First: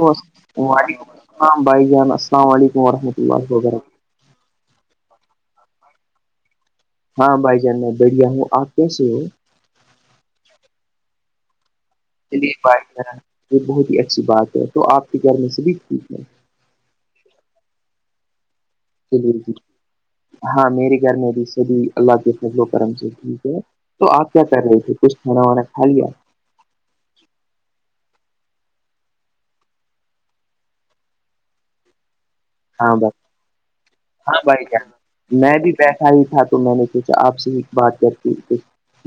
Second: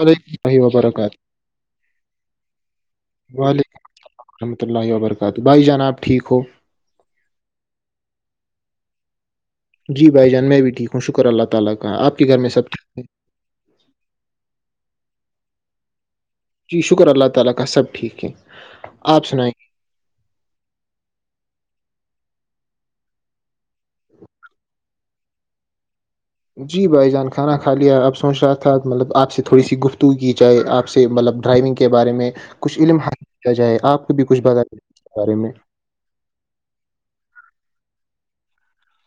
وعلیکم اللہ وعلیکم وبرکاتہ السلام بھائی جان السلام علیکم ورحمۃ اللہ و برکاتہ رحمۃہ اللہ وبرکاتہ بائی جان آب ٹھیک ہو ہاں بھائی جان میں بڑھیا ہوں آپ کیسے ہو [unintelligible] گھر میں چلیے سب بائی ٹھیک ہے یہ بہت ہی اچھی بات ہے تو آپ کے گھر میں سے بھی ٹھیک ہے جی شکر اللہ تعالی کا سب ٹھیک ہیں لی ہاں میرے گھر میں بھی سبھی اللہ کے فضل و کرم سے ٹھیک ہے تو آپ کیا کر رہے تھے کچھ کھانا وانا کھ لیا جی بھائی جان کھانا کھا لیا آپ سوچ رہا تھا مطلب آپ سے تھوڑی سی گفتگ کی چاہے آپ سے مطلب ڈرائیونگ کے بارے میں کچھ ہاں علم بھائی حاصل کیا جائے آپ کو بھی ہاں کچھ بتا بھائی اس کے بارے جان میں بھی بیٹھا ہی تھا تو میں نے سوچا آپ سے ہی بات کر کے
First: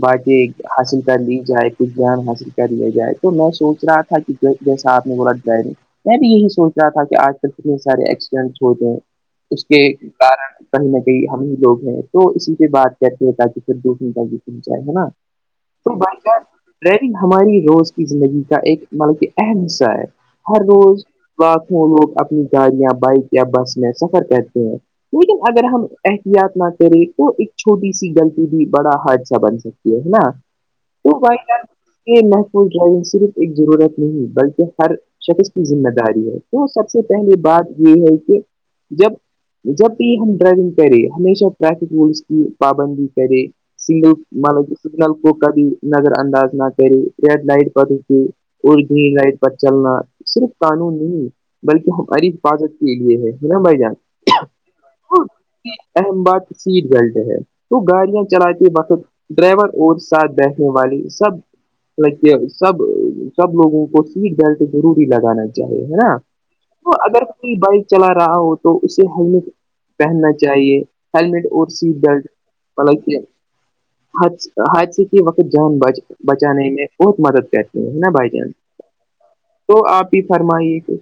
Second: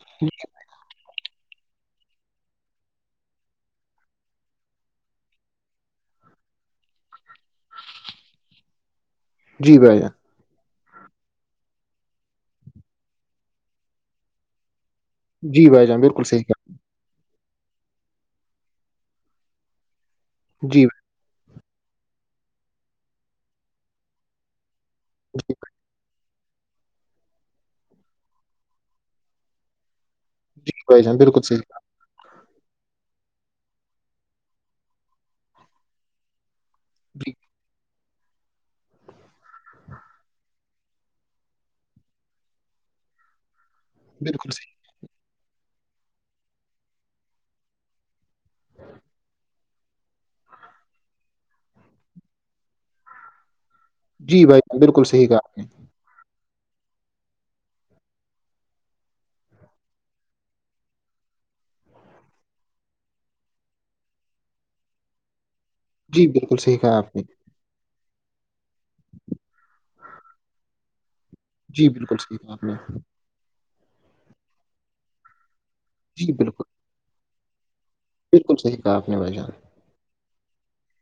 بات یہ حاصل کر لی جائے کچھ جان حاصل کر لیا جائے تو میں سوچ رہا تھا کہ جیسا آپ نے ب ر جائے نہیں میں بھی یہی سوچ رہا تھا کہ آج کل کتنے سارے ایکسیڈنٹس ہوتے ہیں اس جی کے بھائی جان کارن کہیں نہ کہیں ہم ہی لوگ ہیں تو اسی کے بات کہتے تاکہ پھر دوسری تی پچ جائے ہے نا جی بھائی جان بالکل صحیح [unintelligible] ڈونگ ہماری روز کی زندگی کا ایک مطلب کہ اہم حصہ ہے ہر کہا جی روز لوگ اپنی گاڑیاں بائک یا بس میں سفر کرتے ہیں لیکن اگر ہم یات نہ کرے تو ایک چھوٹی سی غلطی بھی بڑا ہاد سا بن سکتی ہے ہے نا جی جان تو بھائی بالکل صحیح یہ محفوظ ڈرائیونگ صرف ایک ضرورت نہیں بلکہ ہر شخص کی ذمہ داری ہے تو سب سے کہا جی پہلی بات یہ ہے کہ جب جب بھی ہم ڈرائیونگ کریں ہمیشہ ٹریفک رولس کی پابندی کرے سنگل بالکل ملب صحیح سگنل کو کبھی نظر انداز نہ کرے ریڈ لائٹ پ اور گرین لائٹ پر چلنا صرف قانون نہیں بلکہ ہماری حفاظت یہے ہے ہے نا بائی جان جی بھائی بالکل صحیح آ ہیں ام باد سیٹ بیلٹ ہے تو گاڑیاں چلاتے وقت ڈرائیور اور ساتھ بیٹھنے والے سب لائک یہ سب سب لوگوں کو سیٹ بیلٹ ضروری لگانا ہے چاہیے نا جی بالکل صحیح تو کہا آپ نے اگر بائک چلا رہا ہو تو اسے ہیلمٹ پہننا چاہیے ہیلمٹ اور جی سی بالکل بیلٹ صحیح کہا آپ نے پل کیا حث حادثے کی وقت جان بچ جی بالکل بچانے میں بہت مدد کرتے ہے نا بائی چانس بالکل صحیح کہا آپ نے بھائی جان تو آپ ہی فرمائیے کہ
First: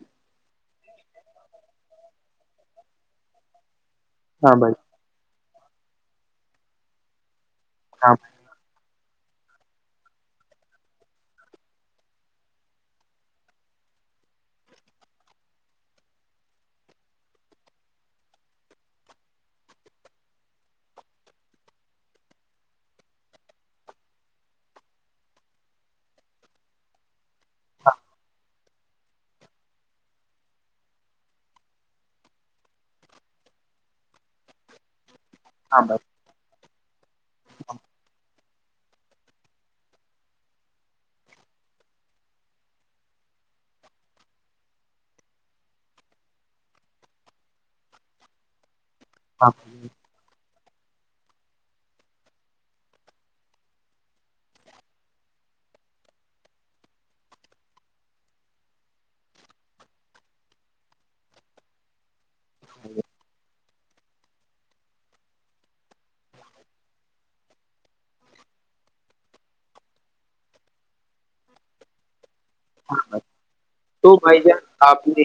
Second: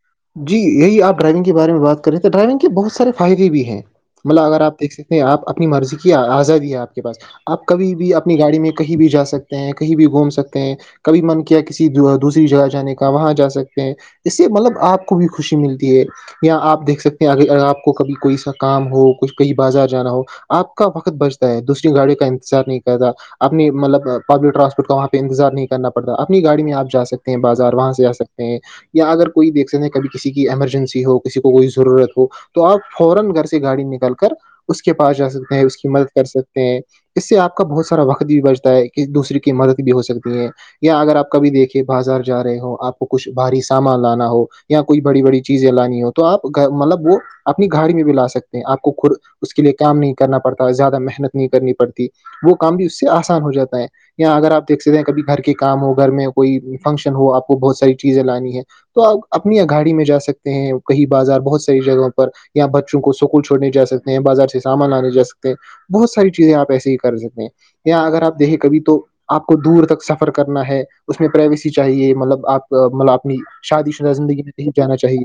جی یہی آپ ڈرائیونگ کے بارے میں بات کریں تو ڈرائیونگ کے بہت سارے فائدے بھی ہیں مطلب ہاں اگر بھائی آپ دیکھ سک آپ اپنی مرضی کی آزاد ہے آپ کے پاس آپ کبھی بھی ہاں بھائی، اپنی گاڑی میں کہیں بھی جا سکتے ہیں کہیں بھی گھوم سکتے ہیں کبھی من کیا کسی دوسری جگہ جانے کا وہاں جا سکتے ہیں اس سے مطلب آپ کو بھی خوشی ملتی ہے یا آپ دیکھ سکتے ہیں آپ کو کبھی کوئی سا کام ہو کچھ کہیں بازار جانا ہو آپ کا وقت بچتا ہے دوسری گاڑی کا انتظار نہیں کرتا اپنی مطلب پبلک ٹرانسپورٹ وہاںہ انتظار نہیں کرنا پڑتا اپنی گاڑی میں آ جا سکتے بازار وہاں سے آا سکتے ہیں یا اگر کوئی دیکھتے ہیں کسی کی ایمرجنسی ہو کسی کو کوئی ضرورت ہو تو اپ فورا گھر سے گاڑی نکال کر اس کے پاس جا سکتے ہیں اس ہاں کی بھائی مدد کر سکتے ہیں اس سے آپ کا بہت سارا وقت بھی بچتا ہے ک دوسرے کی مدد بھی ہو سکتی ہیں یا اگر آپ کبھی دیکھے بازار جا رہے ہو آپ کو کچھ بھاری سامان لانا ہو یا کوئی بڑی بڑی چیزیں لانی ہو تو آپ مطلب وہ اپنی گڑ میں بھی لا سکتے ہیں آپ کو خ ہاں اس کے بھائی۔ لیے کام نہیں کرنا پڑتا زیادہ محنت نہیں کرنی پڑتی وہ کام بھی اس سے آسان ہو جاتا ہے یا اگر آپ دیکھکتے ہیں کبھی گھر کے کام ہو گھر میں کوئی فنکشن ہو آپ کو بہت ساری چیزیں لانی ہے تو آپ اپنی ا گاڑی میں جا سکتے ہیں کہیں بازار بہت ساری جگہوں پر یااں بچوں کو سکول چھوڑنے جا سکتے ہیں بازار سے سامان لانے جا سکتے ہیں بہت ساری چیزیں آپ ایسے ہی کر سکتے ہیں یا اگر آپ دیکھیں کبھی تو آپ کو دور تک سفر کرنا ہے اس میں پرائیویسی چاہیے مطلب آپ مطلب اپنی شادی شدہ تو بھائی زندگی میں جان نہیں جانا آپ نے چاہیے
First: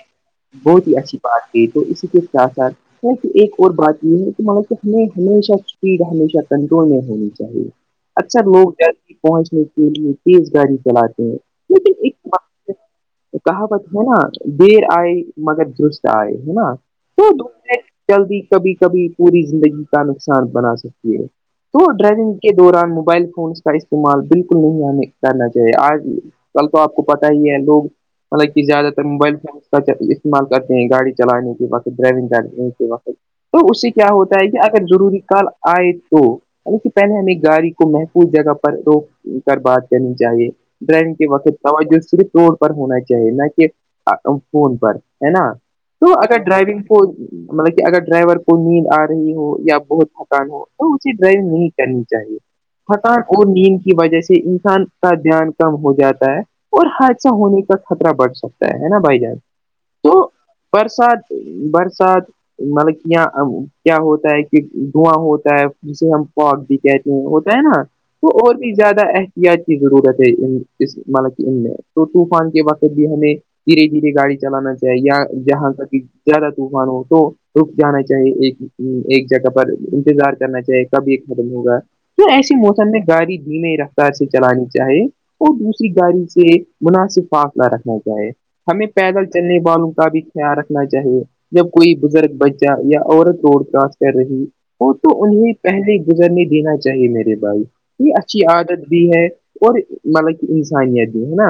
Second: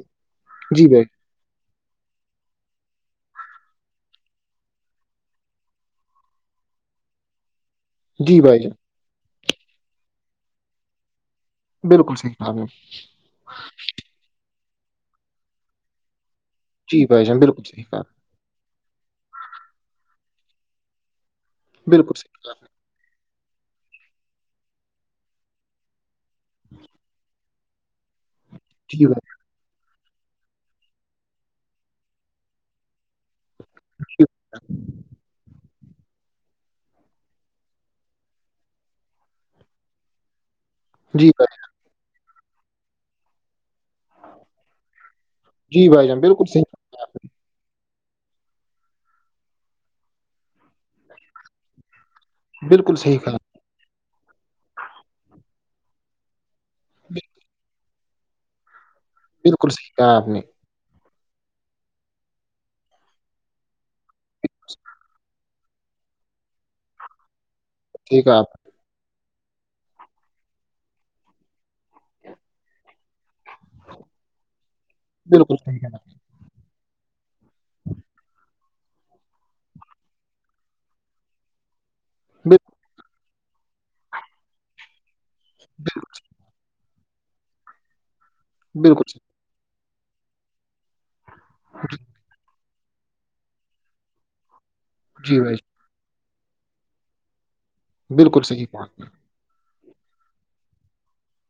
بہت جی ہی بھائی اچھی بات کی تو اسی کے ساتھ ساتھ ایک اور بات یہ ہے کہ کہ ہمیں ہمیشہ اسپیڈ ہمیشہ کنٹرول میں ہونی چاہیے جی اکثر بھائی لوگ جان جلدی پہنچنے کے لیے تیز گاڑی چلاتے ہیں لیکن بالکل صحی ایک کہاوت ہے نا دیر آئے مگر درست آئے ہے نا جی بھائی تو جان بالکل صحیح کہا جلدی کبھی کبھی پوری زندگی کا نقصان بنا سکتی ہے تو بالکل ڈرائیونگ صحیح کہا کے دوران موبائل فونس کا استعمال بالکل نہیں ہمیں کرنا چاہیے آج کل تو آپ کو پتاہ ہی ہے لوگ مطلب کہ زیادہ تر جی بھائی موبائل فون استعمال کرتے گڑ چلانے کے وقت ڈرائیونگ کرنے کے وقت تو اس سے کیا ہوتا ہے کہ اگر ضروری کال آئے تو ہم اس سے پہلے ہمیں گاڑی کو محفوظ جگہ پر روک کر بات کرنی چاہیے ڈرنگ کے جی وقت بھائی توجہ صرف روڈ پر ہونا چاہیے نہ کہ فون پر ہے نا جی بھائی تو جان اگر بالکل صحیح ڈرائیونگ کو مطلب کہ اگر ڈرائیور کو نیند آ رہی ہو یا بہت مکان تو اسی ڈرائیو نہیں کرنی چاہیے بالکل صحیح پتان کہا اور نیند کی وجہ سے انسان کا دھیان کم ہو جاتا ہے اور حادثہ ہونے کا خطہ بڑھ سکتا ہے نا بھائی جان بالکل صح کہا آپ تو نے برسات برسات مطلب کہ کیا ہوتا ہے کہ دھواں ہوتا ہے جسے ہم پوپ بھی کہتے ہیں ہوتا ہے نا ٹھیک تو ہے اور آپ زیادہ احتیاط کی ضرورت ہے اس مطلب تو طوفان کے وقت بھی ہمیں دھیرے دھیرے گاڑی چلانا چاہیے یا بالکل جہاں صحیح تک کہا کہ زیادہ طوفان ہو تو رک جانا چاہیے ایک ہی ایک جگہ پر انتظار کرنا چاہیے کب یہ ختم ہوگا تو ایسی موسم میں گاڑی دھیم رفتار سے چلانی چاہیے اور دوسری گاڑی سے مناسب فاصلہ رکھنا چاہے ہمیں بالکل پیدل چلنے والوں کا بھی خیال رکھنا چاہیے جب کوئی بزرگ بچہ یا عورت روڈ کراس کر رہی وہ تو صحیح جی انہیں بھائی پہلے گزر نہیں دینا چاہیے میرے بھائی یہ بالکل اچھی صحیح کہا عادت بھی ہے اور مطلب کہ انسانیت بھی ہے نا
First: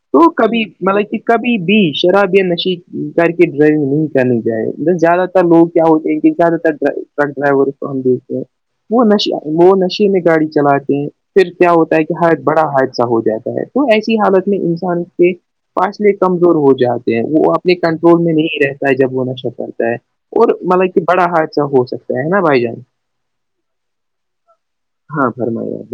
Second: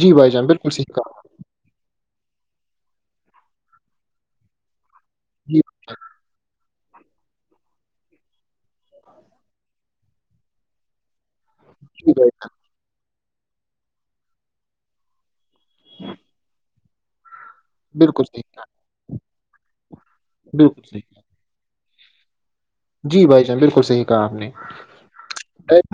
جی تو بھائی جان کبھی بالکل صحیح مطلب کہا کہ کبھی بھی شراب یا نشے کر کے ڈرائیونگ نہیں کرنی چاہے زیادہ تر جی لوگ کیا ہوتے ہیں کہ زیادہ تر ٹک ڈرائیور کو ہم دیکھتے ہیں وہش وہ نشے میں گاڑی چلاتے ہیں پھر کیا ہوتا ہے جی کہ بھائی ہر جان بڑا حادثہ ہو جاتا ہے تو ایسی حالت میں انسان کے فاصلے کمزور ہو جاتے ہیں وہ آپ نے کنٹرول بالکل میں صحیح نہیں کہا رہتا ہے جب وہ نشہ کرتا ہے اور بالکل مطلب کہ صحیح بڑا حادثہ ہو سکتا ہے کہ نا بائی جان جی بھائی جان بالکل صحیح کہا آپ نے ہاں فرمائی آپ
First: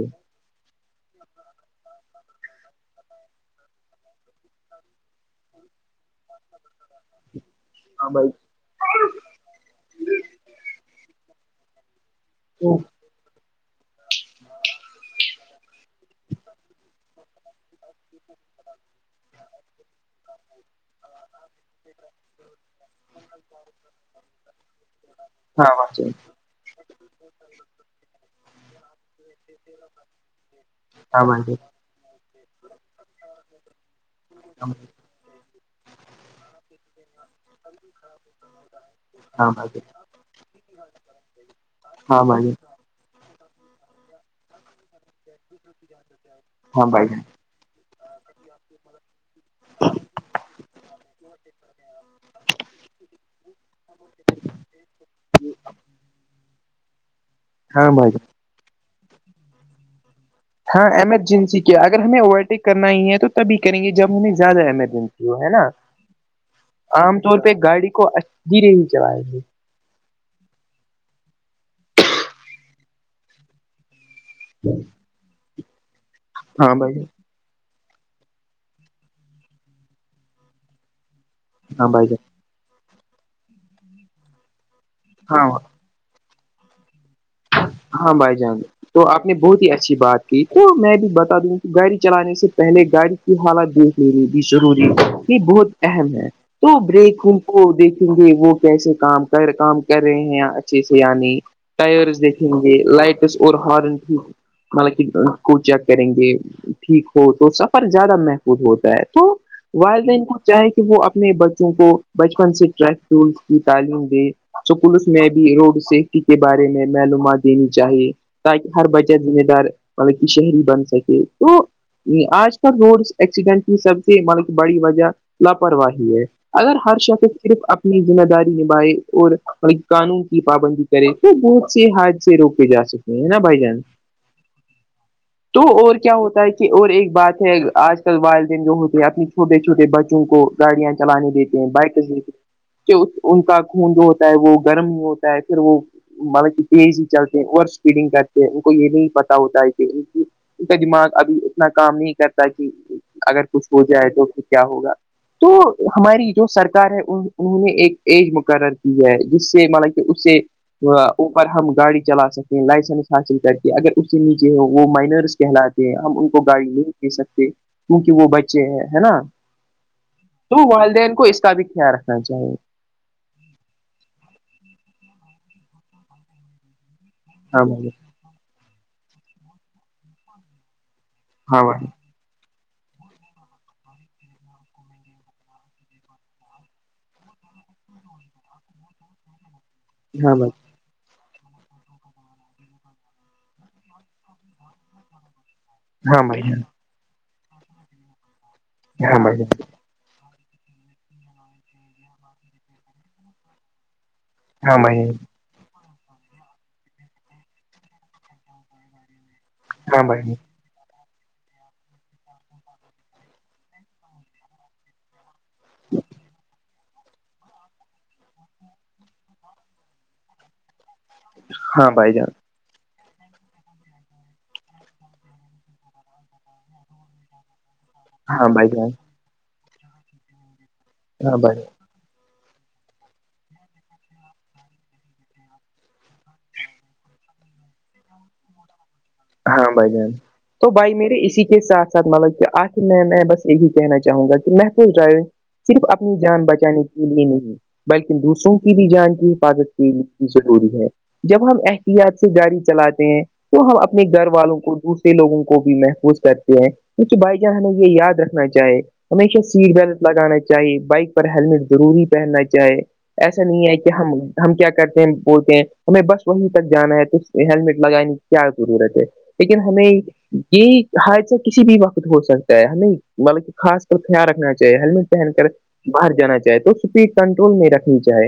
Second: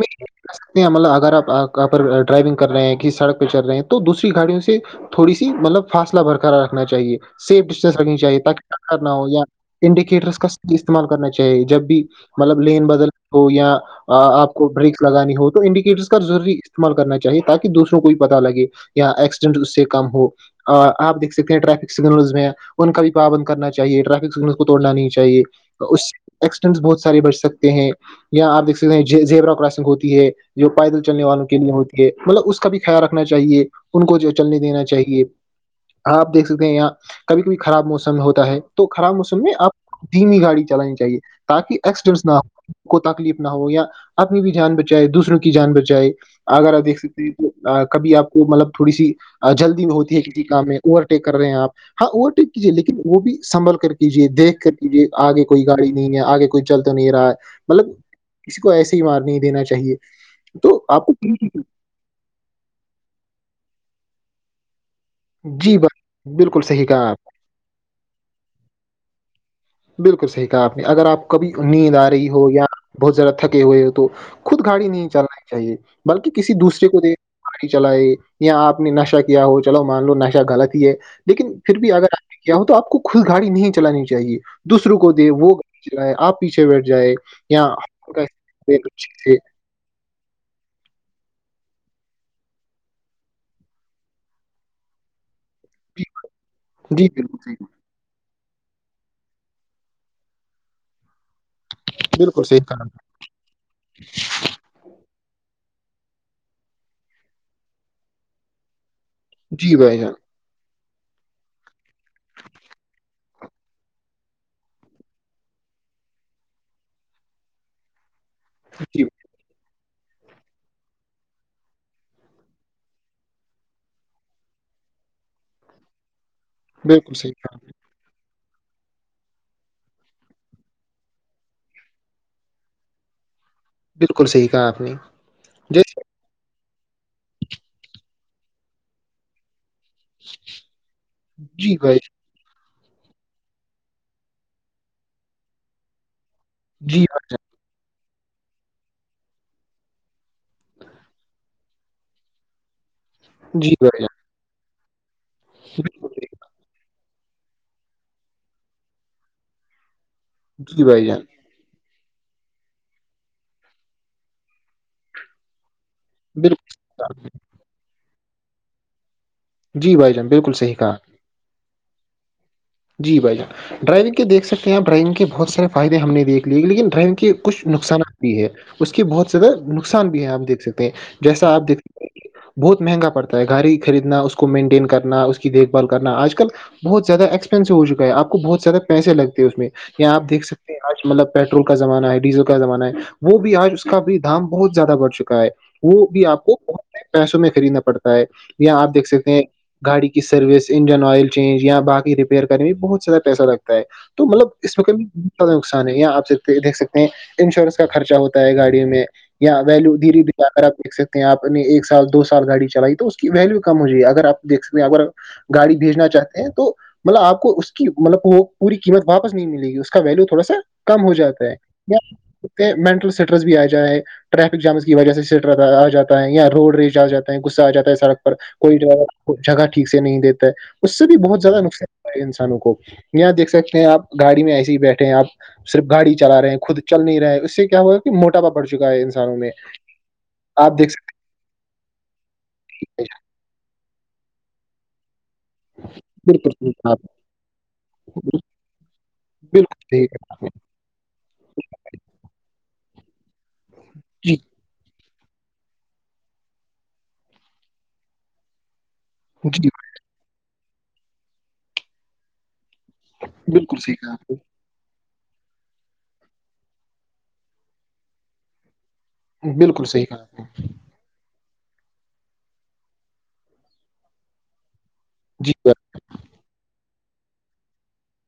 سکتے ہیں مطلب اگر آپ پر ڈرائیونگ کر رہے ہیں کہ سڑک پہ چل رہے ہیں تو دوسری گاڑیوں سے تھوڑی سی مطلب فاصلہ برقرار رکھنا چاہیے سیف ڈسٹینس ہاں رکھنی بھائی چاہیے تاکہ کیا کرنا ہو یا انڈیکیٹرس کا صحیح استعمال کرنا چاہیے جب بھی مطلب لین بدل ہو یا آپ کو بریکس لگانی ہو تو انڈیکیٹرس کا ضروری استعمال کرنا چاہیے تاکہ دوسروں کو بھی پتا لگے یا ایکسیڈنٹ اس سے کم ہو آپ دیکھ سکتے ہیں ٹریفک سگنلز میں ان کا بھی پابند کرنا چاہیے ٹریفک سگنلس کو توڑنا نہیں چاہیے ہاں بہت سے بڑچ سکتے ہیں یا آپ د سک زبرا کراسنگ ہوتی ہے جو پیدل چلنے ہاں والوں بھائی کے لیے ہوتی ہے مطلب اس کا بھی خیال رکھنا چاہیے ان کو جو چلنے دینا چاہیے آپ دیکھ سکتے ہیں یہاں کبھی کبھی خراب موسم ہوتا ہے تو خراب موسم ہاں بھائی میں ہاں آپ بھائی دمی گاڑی چلانی چاہیے تاکہ ہاں ایکسیڈینس نہ ہو بھائی کو تکلیف نہ ہو یا اپنی بھی جان بچائے دوسروں کی جان بچائے اگر آپ ہاں دیکھ بھائی سکتے ہیں تو کبھی آپ کو مطلب تھوڑی سی جلدی ہوتی ہے کسی کام میں اوورٹیک کر رہے ہیں آپ ہاں اوور ٹیک کیجیے لیکن وہ بھی سنبھل کر کیجیے دیکھ کر کیجیے آگے کوئی گاڑی نہیں ہے آگے کچھ چل تو نہیں رہا مطلب ہاں بھائی کسی کو ایسے ہی مار نہیں دینا چاہیے تو ہاں آپ کو ایمرجنسی کیا اگر ہمیں اوورٹیک کرنا ہی ہے تو تبھی کریں گے جب ہمیں زیادہ ایمرجنسی جو ہے نا جی بات بالکل صحیح کہا عام طور پہ گاڑی کو دھیرے ہی چلیں گے بالکل صحیح کہا آپ نے اگر آپ کبھی نیند آ رہی ہو یا بہت زیادہ تھکے ہوئے ہو تو خود گاڑی نہیں چلانی چاہیے بلکہ کسی ہاں دوسرے بھائی کو جان، دیک گاڑی چلائے یا آپ نے نشہ کیا ہو چلو مان لو نشہ غلط ہی ہے لیکن پھر ہاں بھی بھائی اگر جان، آپ نے کیا ہو تو آپ کو خود گاڑی نہیں چلانی چاہے دوسروں کو دے ہاں وہ گڑی آپ پیچھے بیٹھ جائ ہاں بھائی جان تو آپ نے بہت ہی اچھی بات تو میں بھی بتا دوں کہ گاڑی چلانے سے پہلے گاڑی کی حالت دیکھ لیی بھی ضروری بہت اہم ہے تو جی جی بریک ان بالکل صحیح کو دیکھیں گے وہ کیسے کام کر کام کر رہے ہیں اچھے سے یعنی ٹر دیک بالکل یں صحیح گے کہا آپ لائٹس اور ہارن مطلب کہ کو چیک کریں گے ٹھیک ہو تو سفر زیادہ محفوظ ہوتا ہے تو نے۔ جی وائ بھائی جان لن کا چاہے کہ وہ اپنے بچوں کو بچپن سے ٹریفک رولس کی تعلیم دے تو پوس نے بھی روڈ سیفٹی کے بارے میں معلوم دینی چاہیے تاکہ ہر جی بچہ ذمہ دار مطلب کہ شہری بن سکے تو آج کل روڈ ایکسیڈنٹ کی سب سے مل کہ بڑی وجہ لاپرواہی ہے اگر ہر بالکل صحیح شخص کہا صرف اپنی ذمہ داری نبھائے اور قانون کی پابندی کرے تو بہت سے سے روک کے جا سکتے ہیں نا بھائی جان بالکل صحیح کہا آپ نے تو اور جیسے کیا ہوتا ہے کہ اور ایک بات ہے آج کل والدین جو ہوتے ہیں اپنی چھوٹے چھوٹے بچے بچوں کو گاڑیاں چلانے دیتے ہیں جی بھائی بائکر کہ ان کا خون جو ہوتا ہے وہ گرم نہیں ہوتا ہے پھر وہ مطلب کہ تیز جی بھائی چلتے ہیں اوور اسپیڈنگ کرتے ہیں ان کو یہ نہیں پتا ہوتا ہے کہ ان کی ان کا دماغ ابھی اتنا کام نہیں کرتا کہ اگر جان کچھ جی ہو بھائی جائے توھر کیا ہوگا تو ہماری جان جو سرکار ہے ان انہوں نے ایک ایج مقرر کی ہے جس سے مطلب کہ اس سے جی بھائی جان اوپر ہم گاڑی چلا سکتے ہیں لائسنس حاصل کر کے اگر اس سے نیچے ہو وہ مائنرس کہلات ہم ان کو گاڑی نہیں بالکل دے سکتے کیونکہ وہ بچے ہیں ہے نا جی بھائی جان بالکل تو صحیح کہا والدین کو اس کا بھی خیال رکھنا چاہیے جی بھائیان ڈائیونگ کےیک سکتے ہیں آ ڈرائیونگ کے بہت سارے فائدے ہم نے دھ لیے لیکن ڈرائیونگ کے ہاں کچھ بھائی نقصانات بھی ہے اس کے بہت زیادہ نقصان بھی ہیں آپ دیکھ سکتے ہیں جیسا ہاں آپ دیکھ بھائی سکتے ہیں بہت مہنگا پڑتا ہے گاڑی خریدنا اس کو مینٹین کرنا اس کی دیکھ بھال کرنا آج کل بہت زیادہ ایکسپینسو ہو چکا ہے آ کو بہت زیادہ پیسے لگتے ہیں میں یہ ہاں آپیکھ بھائی سکتے آج مطلب پیٹرول کا زمانہ ہے ڈیزل کا زمانہ ہے وہ بھی آج اس کا بھی دام بہت زیادہ بڑ چکا ہے وہ ہاں بھی بھائی آپ کو جان بہت پیسوں میں خریدنا پڑتا ہے یا آپ دیکھ ہاں سکتے بھائی ہیں جان گاڑی کی سروس انجن آئلینج یا بای ریپیئر کرنے میں بہت سدا پیسہ لگتا ہے تو مطلب ہاں اس میں بھائی کبھی نقصان ہے یہاں آپیک دیکھ سکتے ہیں انشورینس کا خرچہ ہوتا ہے گاڑیوں میں اں ویلو ہاں دھیرری بھائی جا کر آ دیکھ سک آپ نے ایک سال دو سال گاڑی چلائی تو اس کی ویلو کم ہو جائے اگرپ دیک سکتے ہیں اگر گاڑی بھیجنا چاہتے ہیں تو مطلب آپ کو اس کی مطلب وہ پوری قیمت واپس نہیں ملے گی اس کا ویلو تھوڑا سا کم ہو جاتا ہے ہاں بھائی جان مینٹل اسٹریس بھی آ جائےائے ٹریفک جامس کی وجہ سے سٹ آ جاتا ہے یا روڈ ریج آ جاتا ہے غصہ آاتا ہے سڑک ہاں بھائی کوئی جان جگہ ٹھیک سے نہیں دیتا ہے اس سے بھی ہاں بہت بھائی زیادہ نقصان ہو انسانوں کو یہاں دھ سکتے ہیں آپ گاڑی میں ایسے ہی بیٹھے ہیں آپ صرف گاڑی چلا رہے ہیں خود چل نہیں رہے ہیں اس سے کیا ہوا موٹاپا پڑ چکا ہے انسانوں میں ہاں بھائی جان تو آپ دیکھ بھائی سکتے اسی کے ساتھ ھ مطلب کہ آخ میں ہیں میں بس یہی کہنا چاہوں گا کہ محفوظ ڈرائیونگ صرف اپنی جان بالکل صحیح بچانے کہا آپ کے لیے نہیں بلکن نے، دوسروں کی بھی جان کی حفاظت بالکل صحیح کہا. کی ضروری ہے جب ہم احتیاط سے گاڑی چلاتے ہیں تو ہم اپنے گھر جی والوں کو دوسرے لوگوں کو بھی محفوظ کرتے ہیں کیونکہ بھائی جان ہمیں یہ یاد رکھنا چاہے ہمیشہ جی سیٹ بیلٹ لگانا چاہیے بائک پر ہیللمٹ ضروری پہننا چاہے ایسا نہیں ہے بالکل کہ صحیح کہا ہم آپ نے ہم کیا کرتے ہیں بولتے ہیں ہمیں بس وہیں تک جانا ہے تو ہیللمٹ لگانے کی کیا ضرورت ہے لیکن بالکل ہمیں صحیح کہا آپ یہ حادث سے کسی بھی وقت ہو سکتا ہے ہم نہیں مطلب کہ خاص کر خیال رکھنا چاہیے ہیللمٹ پہن کر نے باہر جانا چاہے تو اسپیڈ کنٹرول نہیں رکھنی چاہے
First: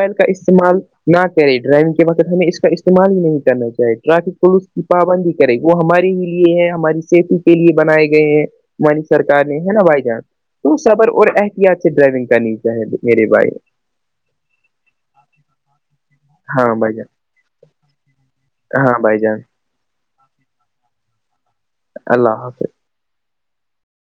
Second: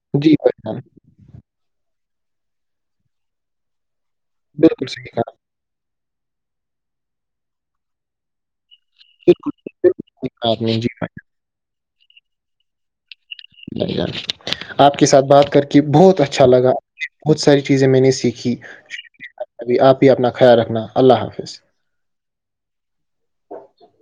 جی بھائی- کا جی بھائی استعمال جان، نہ کرے ڈرائیونگ کے وقت ہمیں اس کا استعمال ہی نہیں کرنا چاہیے ٹریفک پولیس کی بالکل صحیح کہا پابندی کرے وہ ہمارے ہی لیے ہے ہماری سیفٹی کے لیے بنائے گئے ہیں نی سرکار بالکل بالکل نے ہے نا بھائی جان صحیح کہا آپ نے تو جی صبر اور احتیاط سے ڈرائیونگ کرنی چاہے میرے بھائی ج گ [inaudible] آپ کے ساتھ بات کر کے بہت اچھا لگا ہاں بھائی جان بہت ساری چیزیں میں نے سیکھی ہاں بائی چانس ابھی آپ ہی اپنا خیال رکھنا اللہ حافظ اللہ حافظ